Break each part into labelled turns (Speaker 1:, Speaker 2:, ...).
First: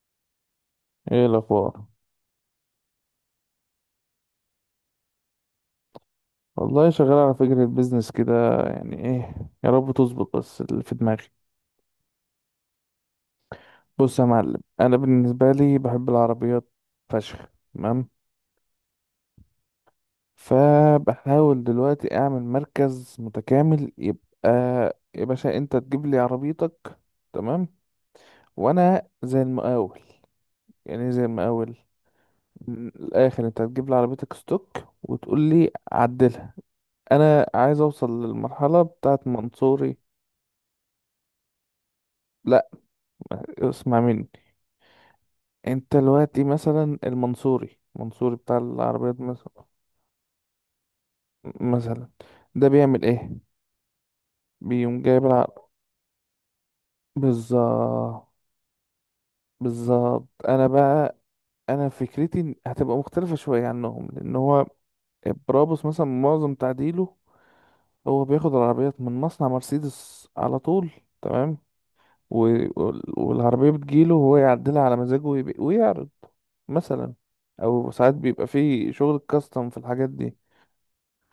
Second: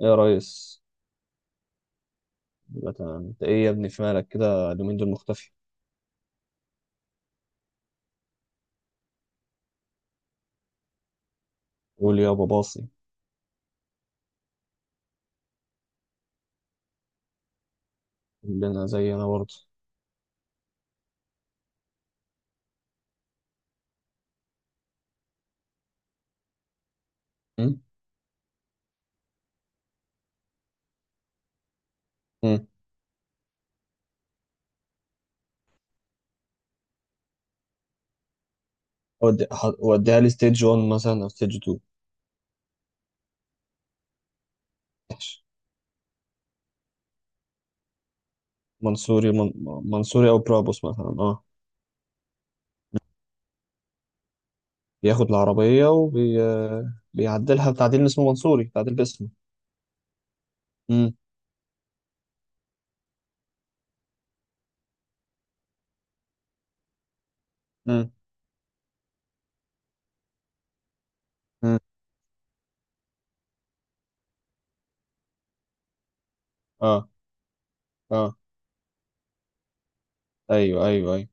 Speaker 1: ايه يا ريس،
Speaker 2: ايه الاخبار؟
Speaker 1: يبقى تمام. انت ايه يا ابني؟ في مالك كده اليومين دول مختفي.
Speaker 2: والله شغال على فكرة بيزنس كده. يعني ايه، يا رب تظبط بس اللي في دماغي.
Speaker 1: قول يا ابو باصي.
Speaker 2: بص يا معلم، انا بالنسبة لي بحب العربيات فشخ. تمام،
Speaker 1: اللي انا زي انا برضه.
Speaker 2: فبحاول دلوقتي اعمل مركز متكامل، يبقى يا باشا انت تجيب لي عربيتك، تمام،
Speaker 1: أمم؟
Speaker 2: وانا زي المقاول. يعني إيه زي المقاول؟
Speaker 1: أمم.
Speaker 2: من الاخر انت هتجيب لي عربيتك ستوك وتقول لي عدلها. انا عايز اوصل للمرحلة بتاعت منصوري.
Speaker 1: وديها لي ستيج 1 مثلا او ستيج 2.
Speaker 2: لا، اسمع مني.
Speaker 1: ماشي.
Speaker 2: انت دلوقتي مثلا المنصوري بتاع العربيات
Speaker 1: منصوري من...
Speaker 2: مثلا.
Speaker 1: منصوري او برابوس مثلا، اه.
Speaker 2: مثلا ده بيعمل ايه؟ بيقوم جايب
Speaker 1: بياخد
Speaker 2: العربية.
Speaker 1: العربية بيعدلها بتعديل
Speaker 2: بالظبط،
Speaker 1: اسمه منصوري، تعديل باسمه.
Speaker 2: بالظبط. انا
Speaker 1: أمم.
Speaker 2: بقى، انا فكرتي هتبقى مختلفة شوية عنهم، لان هو برابوس مثلا معظم تعديله
Speaker 1: أمم.
Speaker 2: هو بياخد العربيات من مصنع مرسيدس على طول. تمام،
Speaker 1: أمم.
Speaker 2: و... والعربية بتجيله وهو يعدلها على مزاجه ويعرض
Speaker 1: اه
Speaker 2: مثلا، او ساعات
Speaker 1: اه،
Speaker 2: بيبقى فيه شغل كاستم في الحاجات دي.
Speaker 1: ايوه ايوه ايوه.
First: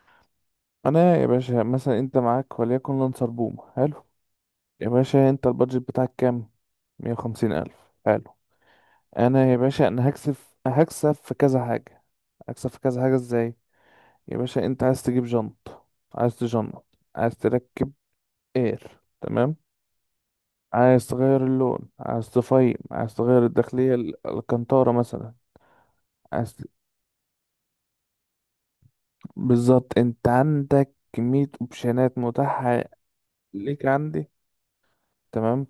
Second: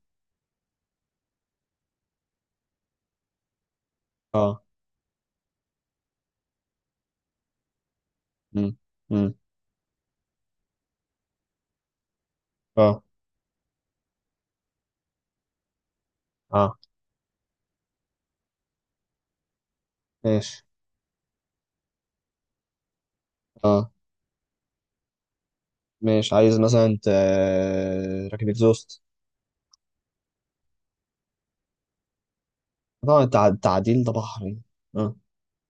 Speaker 2: انا يا باشا، مثلا انت معاك وليكن لانسر بوم حلو،
Speaker 1: اه.
Speaker 2: يا باشا انت البادجت بتاعك كام؟ مية وخمسين الف. حلو.
Speaker 1: أمم. أمم.
Speaker 2: انا يا باشا انا هكسب، هكسب في كذا حاجة. هكسب في كذا
Speaker 1: اه
Speaker 2: حاجة ازاي؟ يا باشا انت عايز تجيب جنط، عايز
Speaker 1: اه،
Speaker 2: تجنط، عايز تركب اير، تمام،
Speaker 1: ماشي.
Speaker 2: عايز تغير اللون، عايز تفايم، عايز تغير
Speaker 1: اه،
Speaker 2: الداخلية الكنتارة مثلا.
Speaker 1: ماشي.
Speaker 2: عايز
Speaker 1: عايز
Speaker 2: ت-
Speaker 1: مثلا انت راكب اكزوست.
Speaker 2: بالظبط، انت عندك كمية اوبشنات متاحة.
Speaker 1: طبعا
Speaker 2: ليك
Speaker 1: التعديل ده
Speaker 2: عندي.
Speaker 1: بحر يعني. اه
Speaker 2: تمام.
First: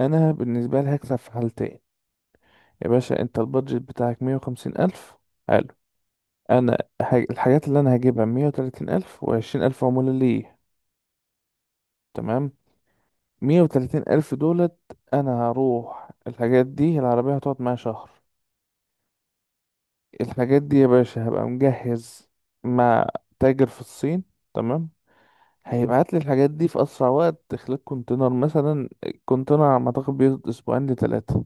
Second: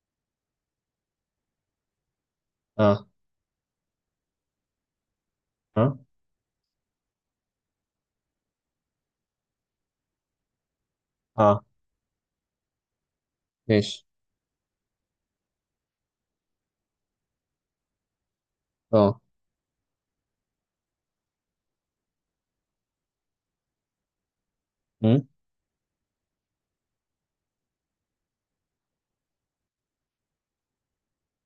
Speaker 2: انا بالنسبه لي هكسب في حالتين. يا
Speaker 1: اه
Speaker 2: باشا انت البادجت بتاعك مية وخمسين ألف. حلو.
Speaker 1: اه
Speaker 2: الحاجات اللي انا هجيبها مية وتلاتين ألف، وعشرين ألف عمولة ليه.
Speaker 1: اه،
Speaker 2: تمام. مية وتلاتين
Speaker 1: ماشي.
Speaker 2: ألف دولت. انا هروح الحاجات دي، العربية هتقعد معايا شهر.
Speaker 1: اه.
Speaker 2: الحاجات دي يا باشا هبقى مجهز مع تاجر في الصين، تمام،
Speaker 1: امم.
Speaker 2: هيبعت لي الحاجات دي في اسرع وقت خلال كونتينر. مثلا الكونتينر على ما اعتقد بياخد اسبوعين لتلاتة،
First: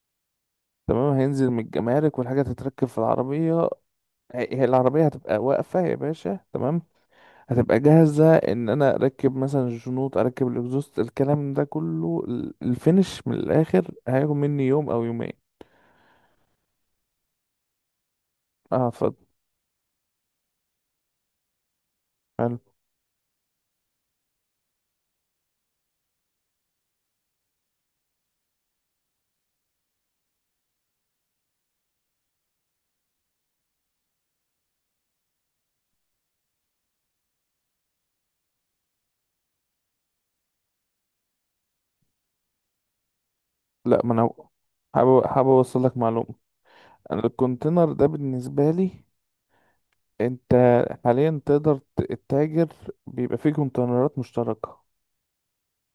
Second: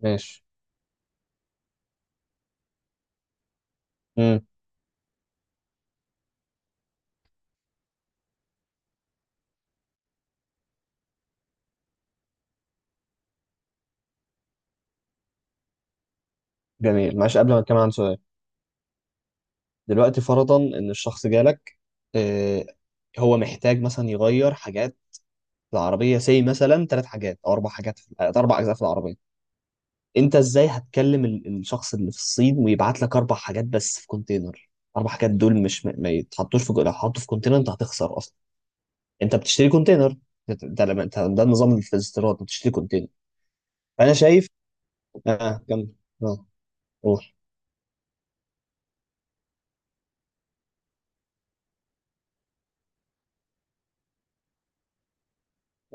Speaker 1: ماشي.
Speaker 2: تمام، هينزل من الجمارك والحاجة تتركب في العربية.
Speaker 1: امم.
Speaker 2: هي العربية هتبقى واقفة يا باشا، تمام، هتبقى جاهزة ان انا اركب مثلا الشنوط، اركب الاكزوست، الكلام ده كله الفينش من الاخر هياخد مني يوم او يومين.
Speaker 1: جميل. معلش، قبل ما اتكلم عن سؤال:
Speaker 2: اه، اتفضل.
Speaker 1: دلوقتي فرضا ان الشخص جالك،
Speaker 2: حلو.
Speaker 1: آه، هو محتاج مثلا يغير حاجات في العربيه، سي مثلا ثلاث حاجات او اربع حاجات في اربع اجزاء في العربيه. انت ازاي هتكلم الشخص اللي في الصين ويبعت لك اربع حاجات بس في كونتينر؟ اربع حاجات دول مش ما يتحطوش في، لو حطوا في كونتينر انت هتخسر اصلا. انت بتشتري كونتينر. ده النظام اللي في الاستيراد، بتشتري كونتينر.
Speaker 2: لا، ما
Speaker 1: انا
Speaker 2: انا
Speaker 1: شايف.
Speaker 2: حابب
Speaker 1: اه،
Speaker 2: اوصل
Speaker 1: كمل.
Speaker 2: لك معلومة.
Speaker 1: اه،
Speaker 2: انا
Speaker 1: قول.
Speaker 2: الكونتينر ده بالنسبة لي، انت حاليا تقدر تتاجر. بيبقى فيه كونتينرات مشتركة.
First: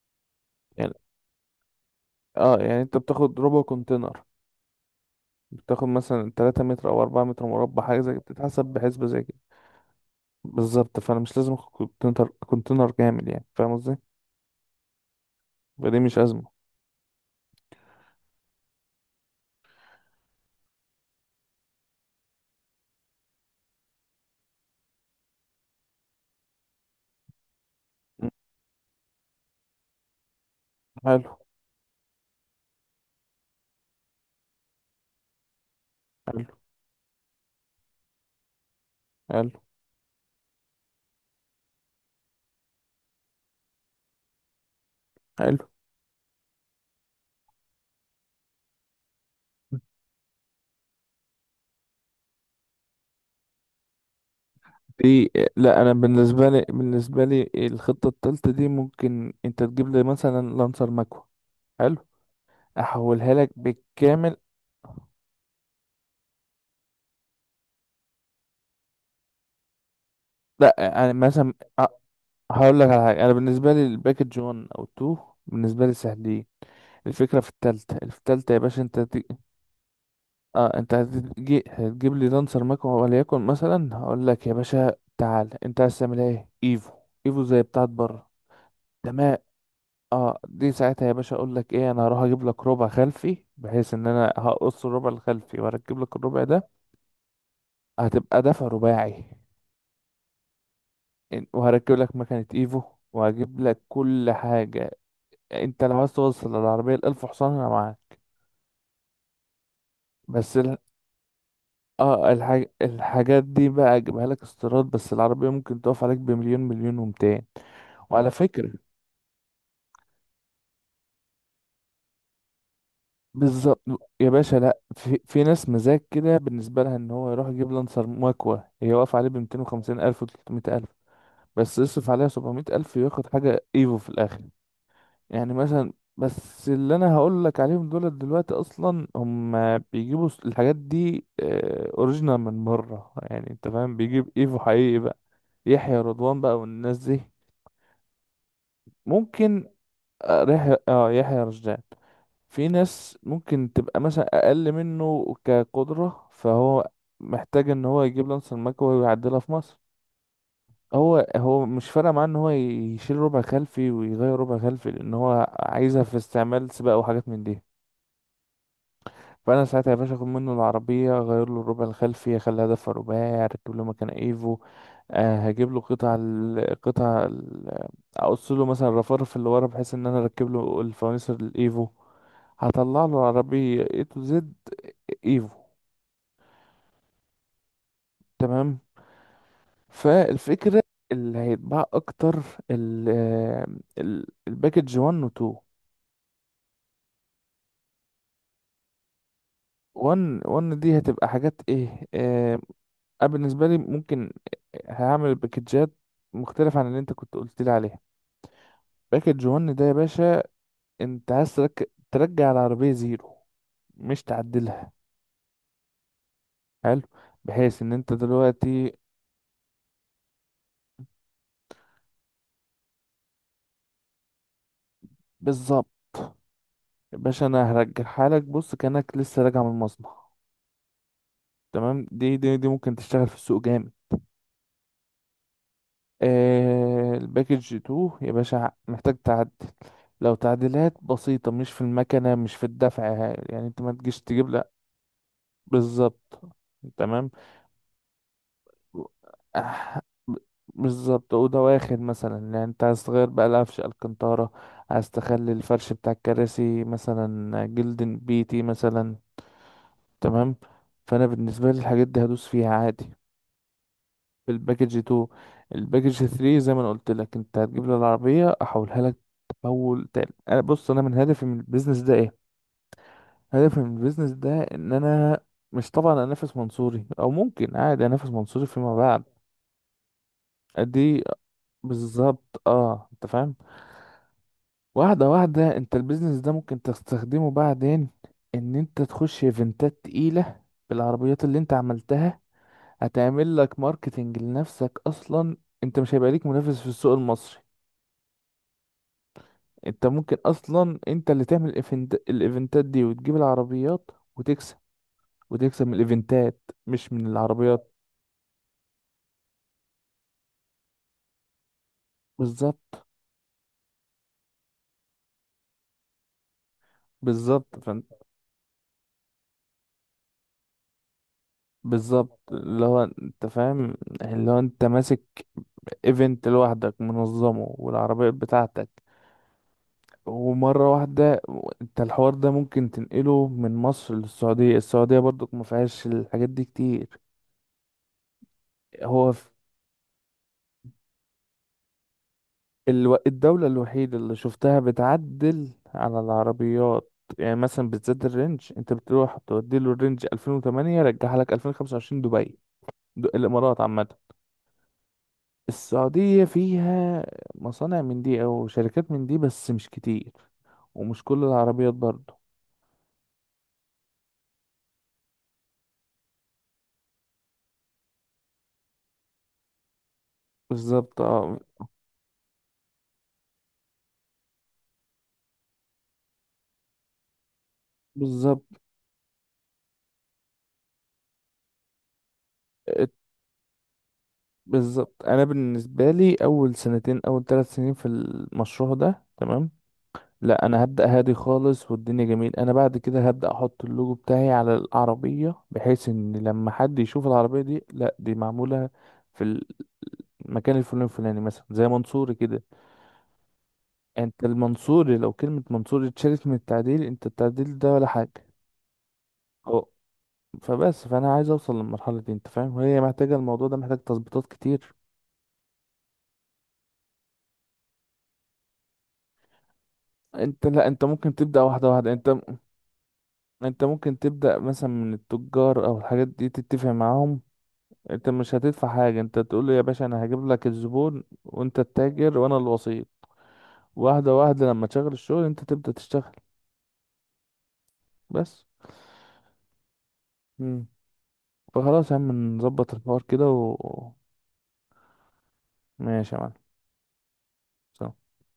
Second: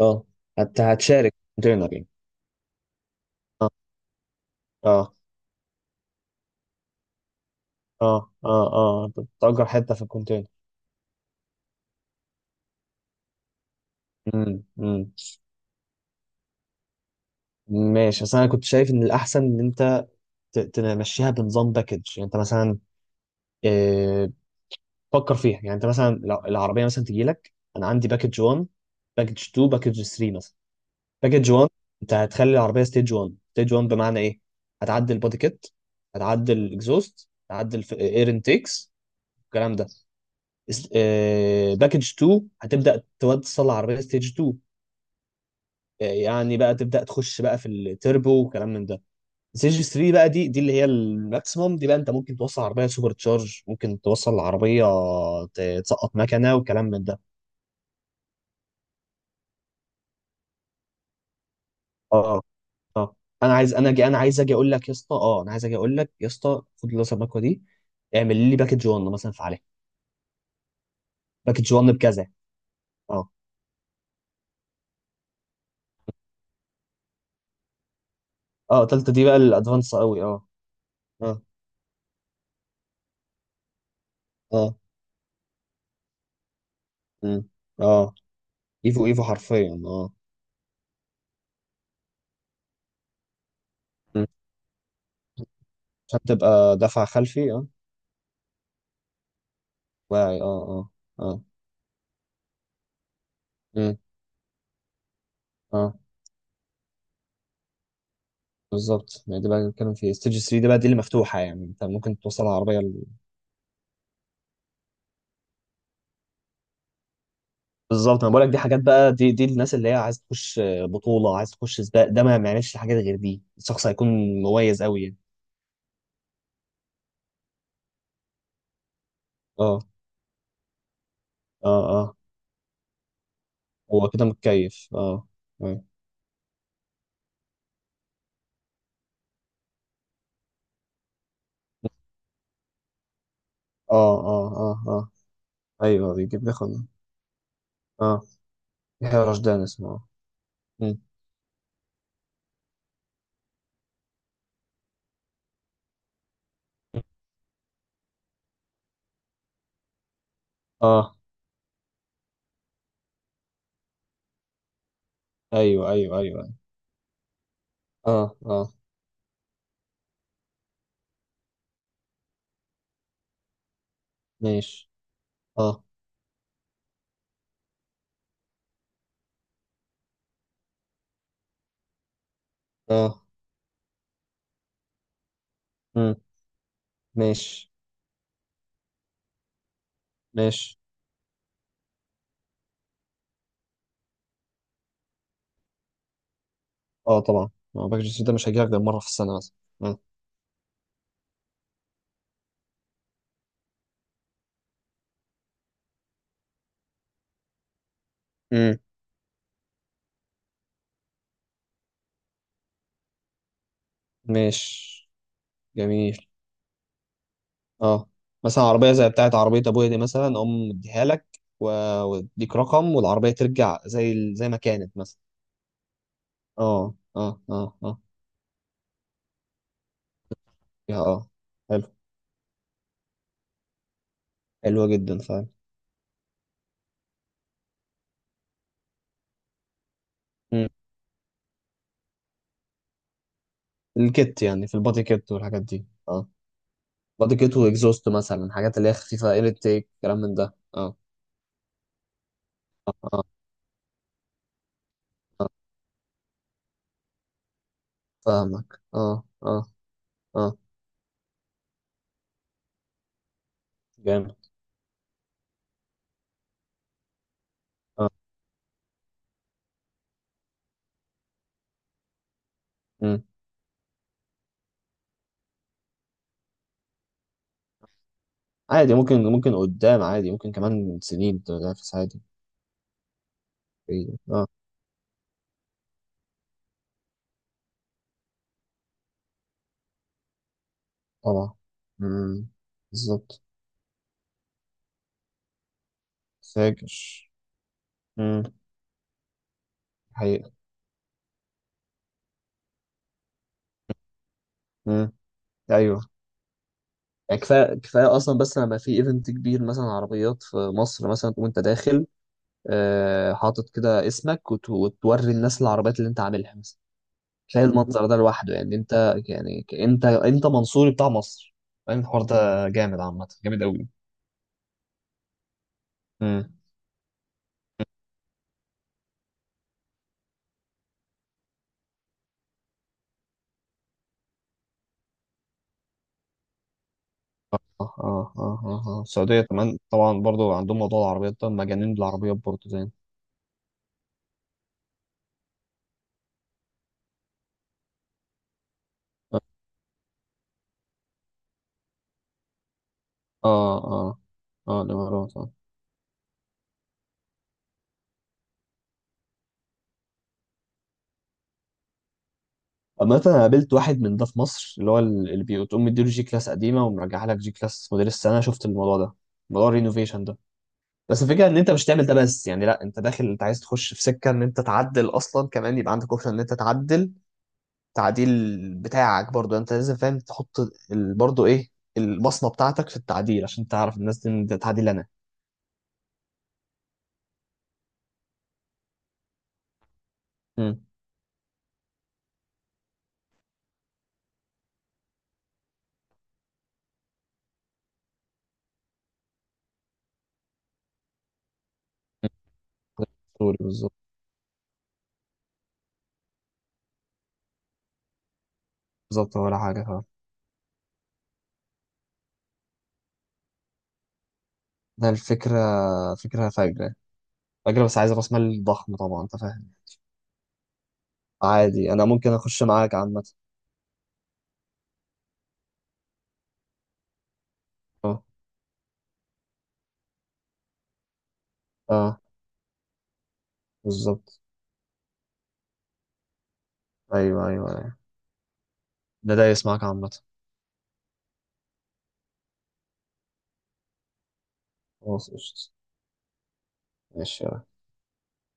Speaker 1: اه.
Speaker 2: يعني،
Speaker 1: هتشارك كونتينر يعني.
Speaker 2: اه، يعني انت بتاخد ربع
Speaker 1: اه
Speaker 2: كونتينر.
Speaker 1: اه
Speaker 2: بتاخد مثلا 3 متر او 4 متر مربع، حاجة زي كده،
Speaker 1: اه
Speaker 2: بتتحسب
Speaker 1: اه
Speaker 2: بحسبة
Speaker 1: اه،
Speaker 2: زي كده.
Speaker 1: تأجر حته في الكونتينر.
Speaker 2: بالظبط، فانا مش لازم اخد كونتينر كامل، يعني فاهم قصدي.
Speaker 1: امم. امم.
Speaker 2: فدي مش أزمة.
Speaker 1: ماشي، بس انا كنت شايف ان الاحسن ان انت تمشيها بنظام باكج. يعني انت مثلا، آه، فكر فيها. يعني انت مثلا لو العربيه مثلا تجي لك، انا عندي
Speaker 2: مم.
Speaker 1: باكج 1، باكج 2، باكج 3 مثلا.
Speaker 2: حلو
Speaker 1: باكج 1 انت هتخلي العربيه ستيج 1. ستيج 1 بمعنى ايه؟ هتعدل البودي كيت،
Speaker 2: حلو
Speaker 1: هتعدل الاكزوست، هتعدل اير انتيكس،
Speaker 2: حلو
Speaker 1: الكلام ده. باكج 2 هتبدا توصل العربيه ستيج 2.
Speaker 2: حلو
Speaker 1: آه، يعني بقى تبدا تخش بقى في التربو وكلام من ده. ستيج 3 بقى، دي اللي هي الماكسيموم دي بقى، انت ممكن توصل عربيه سوبر تشارج، ممكن توصل العربيه
Speaker 2: دي. لا، أنا
Speaker 1: تسقط
Speaker 2: بالنسبة
Speaker 1: مكنه
Speaker 2: لي
Speaker 1: وكلام من ده.
Speaker 2: بالنسبة لي الخطة التالتة دي ممكن أنت تجيب لي مثلا لانسر ماكو. حلو،
Speaker 1: اه. اه.
Speaker 2: أحولها لك
Speaker 1: انا عايز، انا جي انا
Speaker 2: بالكامل.
Speaker 1: عايز اجي اقول لك يا اسطى اه انا عايز اجي اقول لك يا اسطى: خد اللي المكوه دي، اعمل لي باكج 1 مثلا، في عليها
Speaker 2: لا، أنا مثلا،
Speaker 1: باكج
Speaker 2: أ-
Speaker 1: 1 بكذا.
Speaker 2: هقول لك على حاجة.
Speaker 1: اه
Speaker 2: أنا بالنسبة لي الباكج 1 أو 2 بالنسبة لي سهلين. الفكرة في التالتة، في التالتة يا باشا
Speaker 1: اه،
Speaker 2: انت
Speaker 1: تالتة
Speaker 2: هتي...
Speaker 1: دي بقى الادفانس قوي، اه.
Speaker 2: اه انت
Speaker 1: اه
Speaker 2: هتجيب لي لانسر ماكو وليكن، مثلا هقول لك يا
Speaker 1: اه.
Speaker 2: باشا تعال، انت عايز تعمل ايه؟ ايفو. ايفو
Speaker 1: مم.
Speaker 2: زي بتاعت
Speaker 1: اه،
Speaker 2: بره.
Speaker 1: ايفو ايفو
Speaker 2: تمام.
Speaker 1: حرفيا، اه.
Speaker 2: اه، دي ساعتها يا باشا اقول لك ايه، انا هروح اجيب لك ربع خلفي، بحيث ان
Speaker 1: مم.
Speaker 2: انا هقص الربع الخلفي واركب لك
Speaker 1: عشان
Speaker 2: الربع ده.
Speaker 1: تبقى دفع خلفي، اه.
Speaker 2: هتبقى دفع رباعي.
Speaker 1: واعي، اه اه اه.
Speaker 2: وهركب لك مكنة ايفو، وهجيب لك
Speaker 1: مم.
Speaker 2: كل حاجة. انت
Speaker 1: اه،
Speaker 2: لو عايز توصل للعربية الالف حصان، انا معاك.
Speaker 1: بالظبط. ما دي بقى بنتكلم في ستيج
Speaker 2: بس
Speaker 1: 3. دي
Speaker 2: ال...
Speaker 1: بقى دي اللي مفتوحه، يعني انت ممكن
Speaker 2: اه
Speaker 1: توصل
Speaker 2: الحاج...
Speaker 1: العربيه ل...
Speaker 2: الحاجات دي بقى اجيبها لك استيراد، بس العربية ممكن تقف عليك بمليون، مليون ومتين.
Speaker 1: بالظبط،
Speaker 2: وعلى
Speaker 1: انا بقول لك دي
Speaker 2: فكرة،
Speaker 1: حاجات بقى. دي الناس اللي هي عايز تخش بطوله، عايز تخش سباق، ده ما معناش حاجات غير دي،
Speaker 2: بالظبط.
Speaker 1: الشخص هيكون
Speaker 2: يا باشا، لا،
Speaker 1: مميز قوي يعني.
Speaker 2: في ناس مزاج كده، بالنسبة لها ان هو يروح يجيب لانسر مكوة هي واقف عليه ب
Speaker 1: اه
Speaker 2: 250 ألف و 300 ألف، بس
Speaker 1: اه
Speaker 2: يصرف
Speaker 1: اه،
Speaker 2: عليها 700 ألف وياخد حاجة ايفو في
Speaker 1: هو كده
Speaker 2: الآخر.
Speaker 1: متكيف، اه.
Speaker 2: يعني
Speaker 1: اه
Speaker 2: مثلا، بس اللي انا هقول لك عليهم دول دلوقتي اصلا هم بيجيبوا الحاجات دي اوريجينال من بره، يعني انت فاهم،
Speaker 1: اه
Speaker 2: بيجيب
Speaker 1: اه
Speaker 2: ايفو
Speaker 1: اه
Speaker 2: حقيقي
Speaker 1: اه.
Speaker 2: بقى. يحيى
Speaker 1: ايوه
Speaker 2: رضوان
Speaker 1: بيجيب،
Speaker 2: بقى
Speaker 1: بياخد،
Speaker 2: والناس دي.
Speaker 1: اه. يحيى رشدان
Speaker 2: ممكن،
Speaker 1: اسمه، اه. مم.
Speaker 2: يحيى رشدان. في ناس ممكن تبقى مثلا اقل منه كقدرة، فهو محتاج ان هو يجيب لانس المكوى ويعدلها في مصر.
Speaker 1: اه،
Speaker 2: هو مش فارق معاه ان هو يشيل ربع خلفي ويغير ربع خلفي، لان هو
Speaker 1: ايوه
Speaker 2: عايزها في
Speaker 1: ايوه ايوه، أيوة.
Speaker 2: استعمال سباق وحاجات من دي.
Speaker 1: اه اه،
Speaker 2: فانا ساعتها يا باشا اخد منه العربيه، اغير له الربع الخلفي، اخليها دفع رباعي، اركب له مكان ايفو.
Speaker 1: ماشي.
Speaker 2: أه، هجيب له
Speaker 1: اه
Speaker 2: اقص له مثلا الرفرف اللي ورا، بحيث ان انا اركب له الفوانيس الايفو. هطلع له
Speaker 1: اه.
Speaker 2: عربية اي تو زد ايفو.
Speaker 1: امم. ماشي.
Speaker 2: تمام.
Speaker 1: ماشي.
Speaker 2: فالفكرة اللي هيتباع اكتر ال آه، الباكج 1 و 2.
Speaker 1: اه طبعا، ما باكج الصيف ده مش هيجيلك غير مره في السنه مثلا. آه.
Speaker 2: 1 دي هتبقى حاجات ايه، انا بالنسبة لي ممكن هعمل باكجات مختلفة عن اللي انت كنت قلت لي عليها.
Speaker 1: امم.
Speaker 2: باكج 1 ده يا باشا، انت ترجع العربية زيرو، مش تعدلها.
Speaker 1: ماشي. جميل.
Speaker 2: حلو، بحيث ان
Speaker 1: اه،
Speaker 2: انت
Speaker 1: مثلا عربيه
Speaker 2: دلوقتي
Speaker 1: زي بتاعت عربيه ابويا دي مثلا اقوم مديها لك و- واديك رقم، والعربيه ترجع زي زي ما كانت مثلا.
Speaker 2: بالظبط.
Speaker 1: اه
Speaker 2: يا
Speaker 1: اه
Speaker 2: باشا،
Speaker 1: اه
Speaker 2: انا
Speaker 1: اه.
Speaker 2: هرجعها لك بص كأنك لسه راجع من المصنع.
Speaker 1: يا اه، حلو.
Speaker 2: تمام، دي ممكن تشتغل في السوق جامد.
Speaker 1: حلوه جدا فعلا.
Speaker 2: آه، الباكج 2 يا باشا محتاج تعدل، لو
Speaker 1: امم.
Speaker 2: تعديلات بسيطة مش في المكنة، مش في الدفع، يعني انت ما تجيش
Speaker 1: الكت
Speaker 2: تجيب،
Speaker 1: يعني،
Speaker 2: لا.
Speaker 1: في البادي كت والحاجات دي، اه.
Speaker 2: بالظبط، تمام.
Speaker 1: بادي كت واكزوست مثلا، حاجات اللي هي خفيفه، اير تيك،
Speaker 2: آه،
Speaker 1: الكلام
Speaker 2: ب-
Speaker 1: من ده، اه.
Speaker 2: بالظبط، أوضة واخد مثلا، يعني انت
Speaker 1: اه
Speaker 2: عايز
Speaker 1: اه،
Speaker 2: تغير بقى القفش الكنتارة، عايز
Speaker 1: آه.
Speaker 2: تخلي الفرش بتاع الكراسي مثلا جلد بيتي
Speaker 1: فاهمك،
Speaker 2: مثلا.
Speaker 1: اه اه.
Speaker 2: تمام.
Speaker 1: اه.
Speaker 2: فأنا بالنسبة لي الحاجات دي هدوس فيها عادي
Speaker 1: جامد،
Speaker 2: في الباكج 2. الباكج 3 زي ما انا قلت لك، انت هتجيب لي
Speaker 1: اه.
Speaker 2: العربيه احولها لك تحول تاني. انا بص، انا من هدفي من البيزنس ده ايه؟
Speaker 1: مم.
Speaker 2: هدفي من البيزنس ده ان انا مش طبعا انافس منصوري، او ممكن عادي انافس منصوري
Speaker 1: عادي،
Speaker 2: فيما بعد
Speaker 1: ممكن، ممكن قدام عادي، ممكن كمان
Speaker 2: دي.
Speaker 1: سنين تنافس عادي.
Speaker 2: بالظبط، اه، انت فاهم.
Speaker 1: إيه. اه.
Speaker 2: واحده واحده، انت البيزنس ده ممكن تستخدمه بعدين، ان انت تخش ايفنتات تقيله بالعربيات
Speaker 1: طبعا.
Speaker 2: اللي انت عملتها.
Speaker 1: مم. بالظبط.
Speaker 2: هتعمل لك ماركتنج لنفسك اصلا، انت مش هيبقى ليك منافس في
Speaker 1: فاكر.
Speaker 2: السوق المصري.
Speaker 1: مم.
Speaker 2: انت ممكن
Speaker 1: حقيقة.
Speaker 2: اصلا انت اللي تعمل الايفنت، الايفنتات دي، وتجيب العربيات وتكسب،
Speaker 1: مم.
Speaker 2: وتكسب من
Speaker 1: ايوه.
Speaker 2: الايفنتات مش من
Speaker 1: يعني كفايه
Speaker 2: العربيات.
Speaker 1: كفايه اصلا، بس لما في ايفنت كبير مثلا، عربيات في مصر مثلا، تقوم انت داخل،
Speaker 2: بالظبط،
Speaker 1: آه، حاطط كده اسمك وتوري الناس العربيات اللي انت عاملها مثلا. كفايه
Speaker 2: بالظبط، فانت
Speaker 1: المنظر ده لوحده، يعني انت يعني، انت منصوري بتاع مصر. يعني الحوار
Speaker 2: بالظبط،
Speaker 1: ده
Speaker 2: اللي
Speaker 1: جامد
Speaker 2: هو
Speaker 1: عامه،
Speaker 2: انت
Speaker 1: جامد
Speaker 2: فاهم، اللي هو انت ماسك
Speaker 1: قوي.
Speaker 2: ايفنت لوحدك منظمه والعربيات بتاعتك، ومرة واحدة. انت الحوار ده ممكن تنقله من مصر للسعودية، السعودية برضو ما فيهاش الحاجات دي كتير.
Speaker 1: اه اه اه اه،
Speaker 2: هو
Speaker 1: السعودية كمان طبعا، برضو عندهم موضوع العربيات ده، مجانين بالعربيات برضو زي.
Speaker 2: الدولة الوحيدة اللي شفتها بتعدل على العربيات. يعني مثلا بالذات الرينج، انت بتروح
Speaker 1: اه
Speaker 2: تودي له الرينج 2008 رجعها لك 2025 دبي. الامارات عامة.
Speaker 1: اه اه، الامارات، اه.
Speaker 2: السعودية فيها مصانع من دي او شركات من دي، بس مش كتير، ومش كل العربيات برضه.
Speaker 1: اما انا قابلت واحد من ده في مصر، اللي هو اللي بتقوم مديله جي كلاس قديمه ومرجعها لك جي كلاس موديل السنه، شفت الموضوع ده، موضوع الرينوفيشن ده.
Speaker 2: بالظبط،
Speaker 1: بس الفكره ان
Speaker 2: اه،
Speaker 1: انت مش تعمل ده بس، يعني لا انت داخل، انت عايز تخش في سكه ان انت تعدل اصلا، كمان يبقى عندك اوبشن ان انت تعدل تعديل
Speaker 2: بالظبط.
Speaker 1: بتاعك برضو. يعني انت لازم فاهم تحط برضو ايه، البصمه بتاعتك في
Speaker 2: ات-
Speaker 1: التعديل، عشان تعرف الناس دي إن ده تعديل انا.
Speaker 2: بالظبط، انا بالنسبة لي اول سنتين، اول ثلاث سنين في المشروع ده تمام، لا
Speaker 1: مم.
Speaker 2: انا هبدأ هادي خالص. والدنيا جميل، انا بعد كده هبدأ احط اللوجو بتاعي على العربية، بحيث ان لما حد يشوف العربية دي، لا دي معمولة في المكان الفلاني الفلاني مثلا، زي منصوري كده.
Speaker 1: سوري، بالظبط.
Speaker 2: انت المنصوري لو كلمة منصوري اتشالت من التعديل، انت التعديل ده ولا حاجة.
Speaker 1: بالظبط، ولا حاجة،
Speaker 2: اهو.
Speaker 1: فاهم.
Speaker 2: فبس، فانا عايز اوصل للمرحلة دي انت فاهم، وهي محتاجة، الموضوع ده محتاج تظبيطات كتير.
Speaker 1: ده الفكرة، فكرة فجرة. فجرة، بس عايز راس مال ضخم طبعا، انت فاهم.
Speaker 2: انت لا انت ممكن تبدأ واحدة
Speaker 1: عادي، انا
Speaker 2: واحدة.
Speaker 1: ممكن
Speaker 2: انت
Speaker 1: اخش معاك عامة.
Speaker 2: انت ممكن تبدأ مثلا من التجار او الحاجات دي تتفق معاهم،
Speaker 1: اه
Speaker 2: انت مش هتدفع حاجة. انت تقول له يا باشا انا هجيب لك الزبون، وانت
Speaker 1: اه،
Speaker 2: التاجر وانا الوسيط. واحدة
Speaker 1: بالظبط.
Speaker 2: واحدة لما تشغل الشغل انت تبدأ تشتغل.
Speaker 1: ايوه ايوه ايوه.
Speaker 2: بس.
Speaker 1: ده دايس معاك عامة.
Speaker 2: مم. فخلاص يا عم نظبط الحوار كده و...
Speaker 1: خلاص قشطة.
Speaker 2: ماشي يا
Speaker 1: ماشي.
Speaker 2: معلم.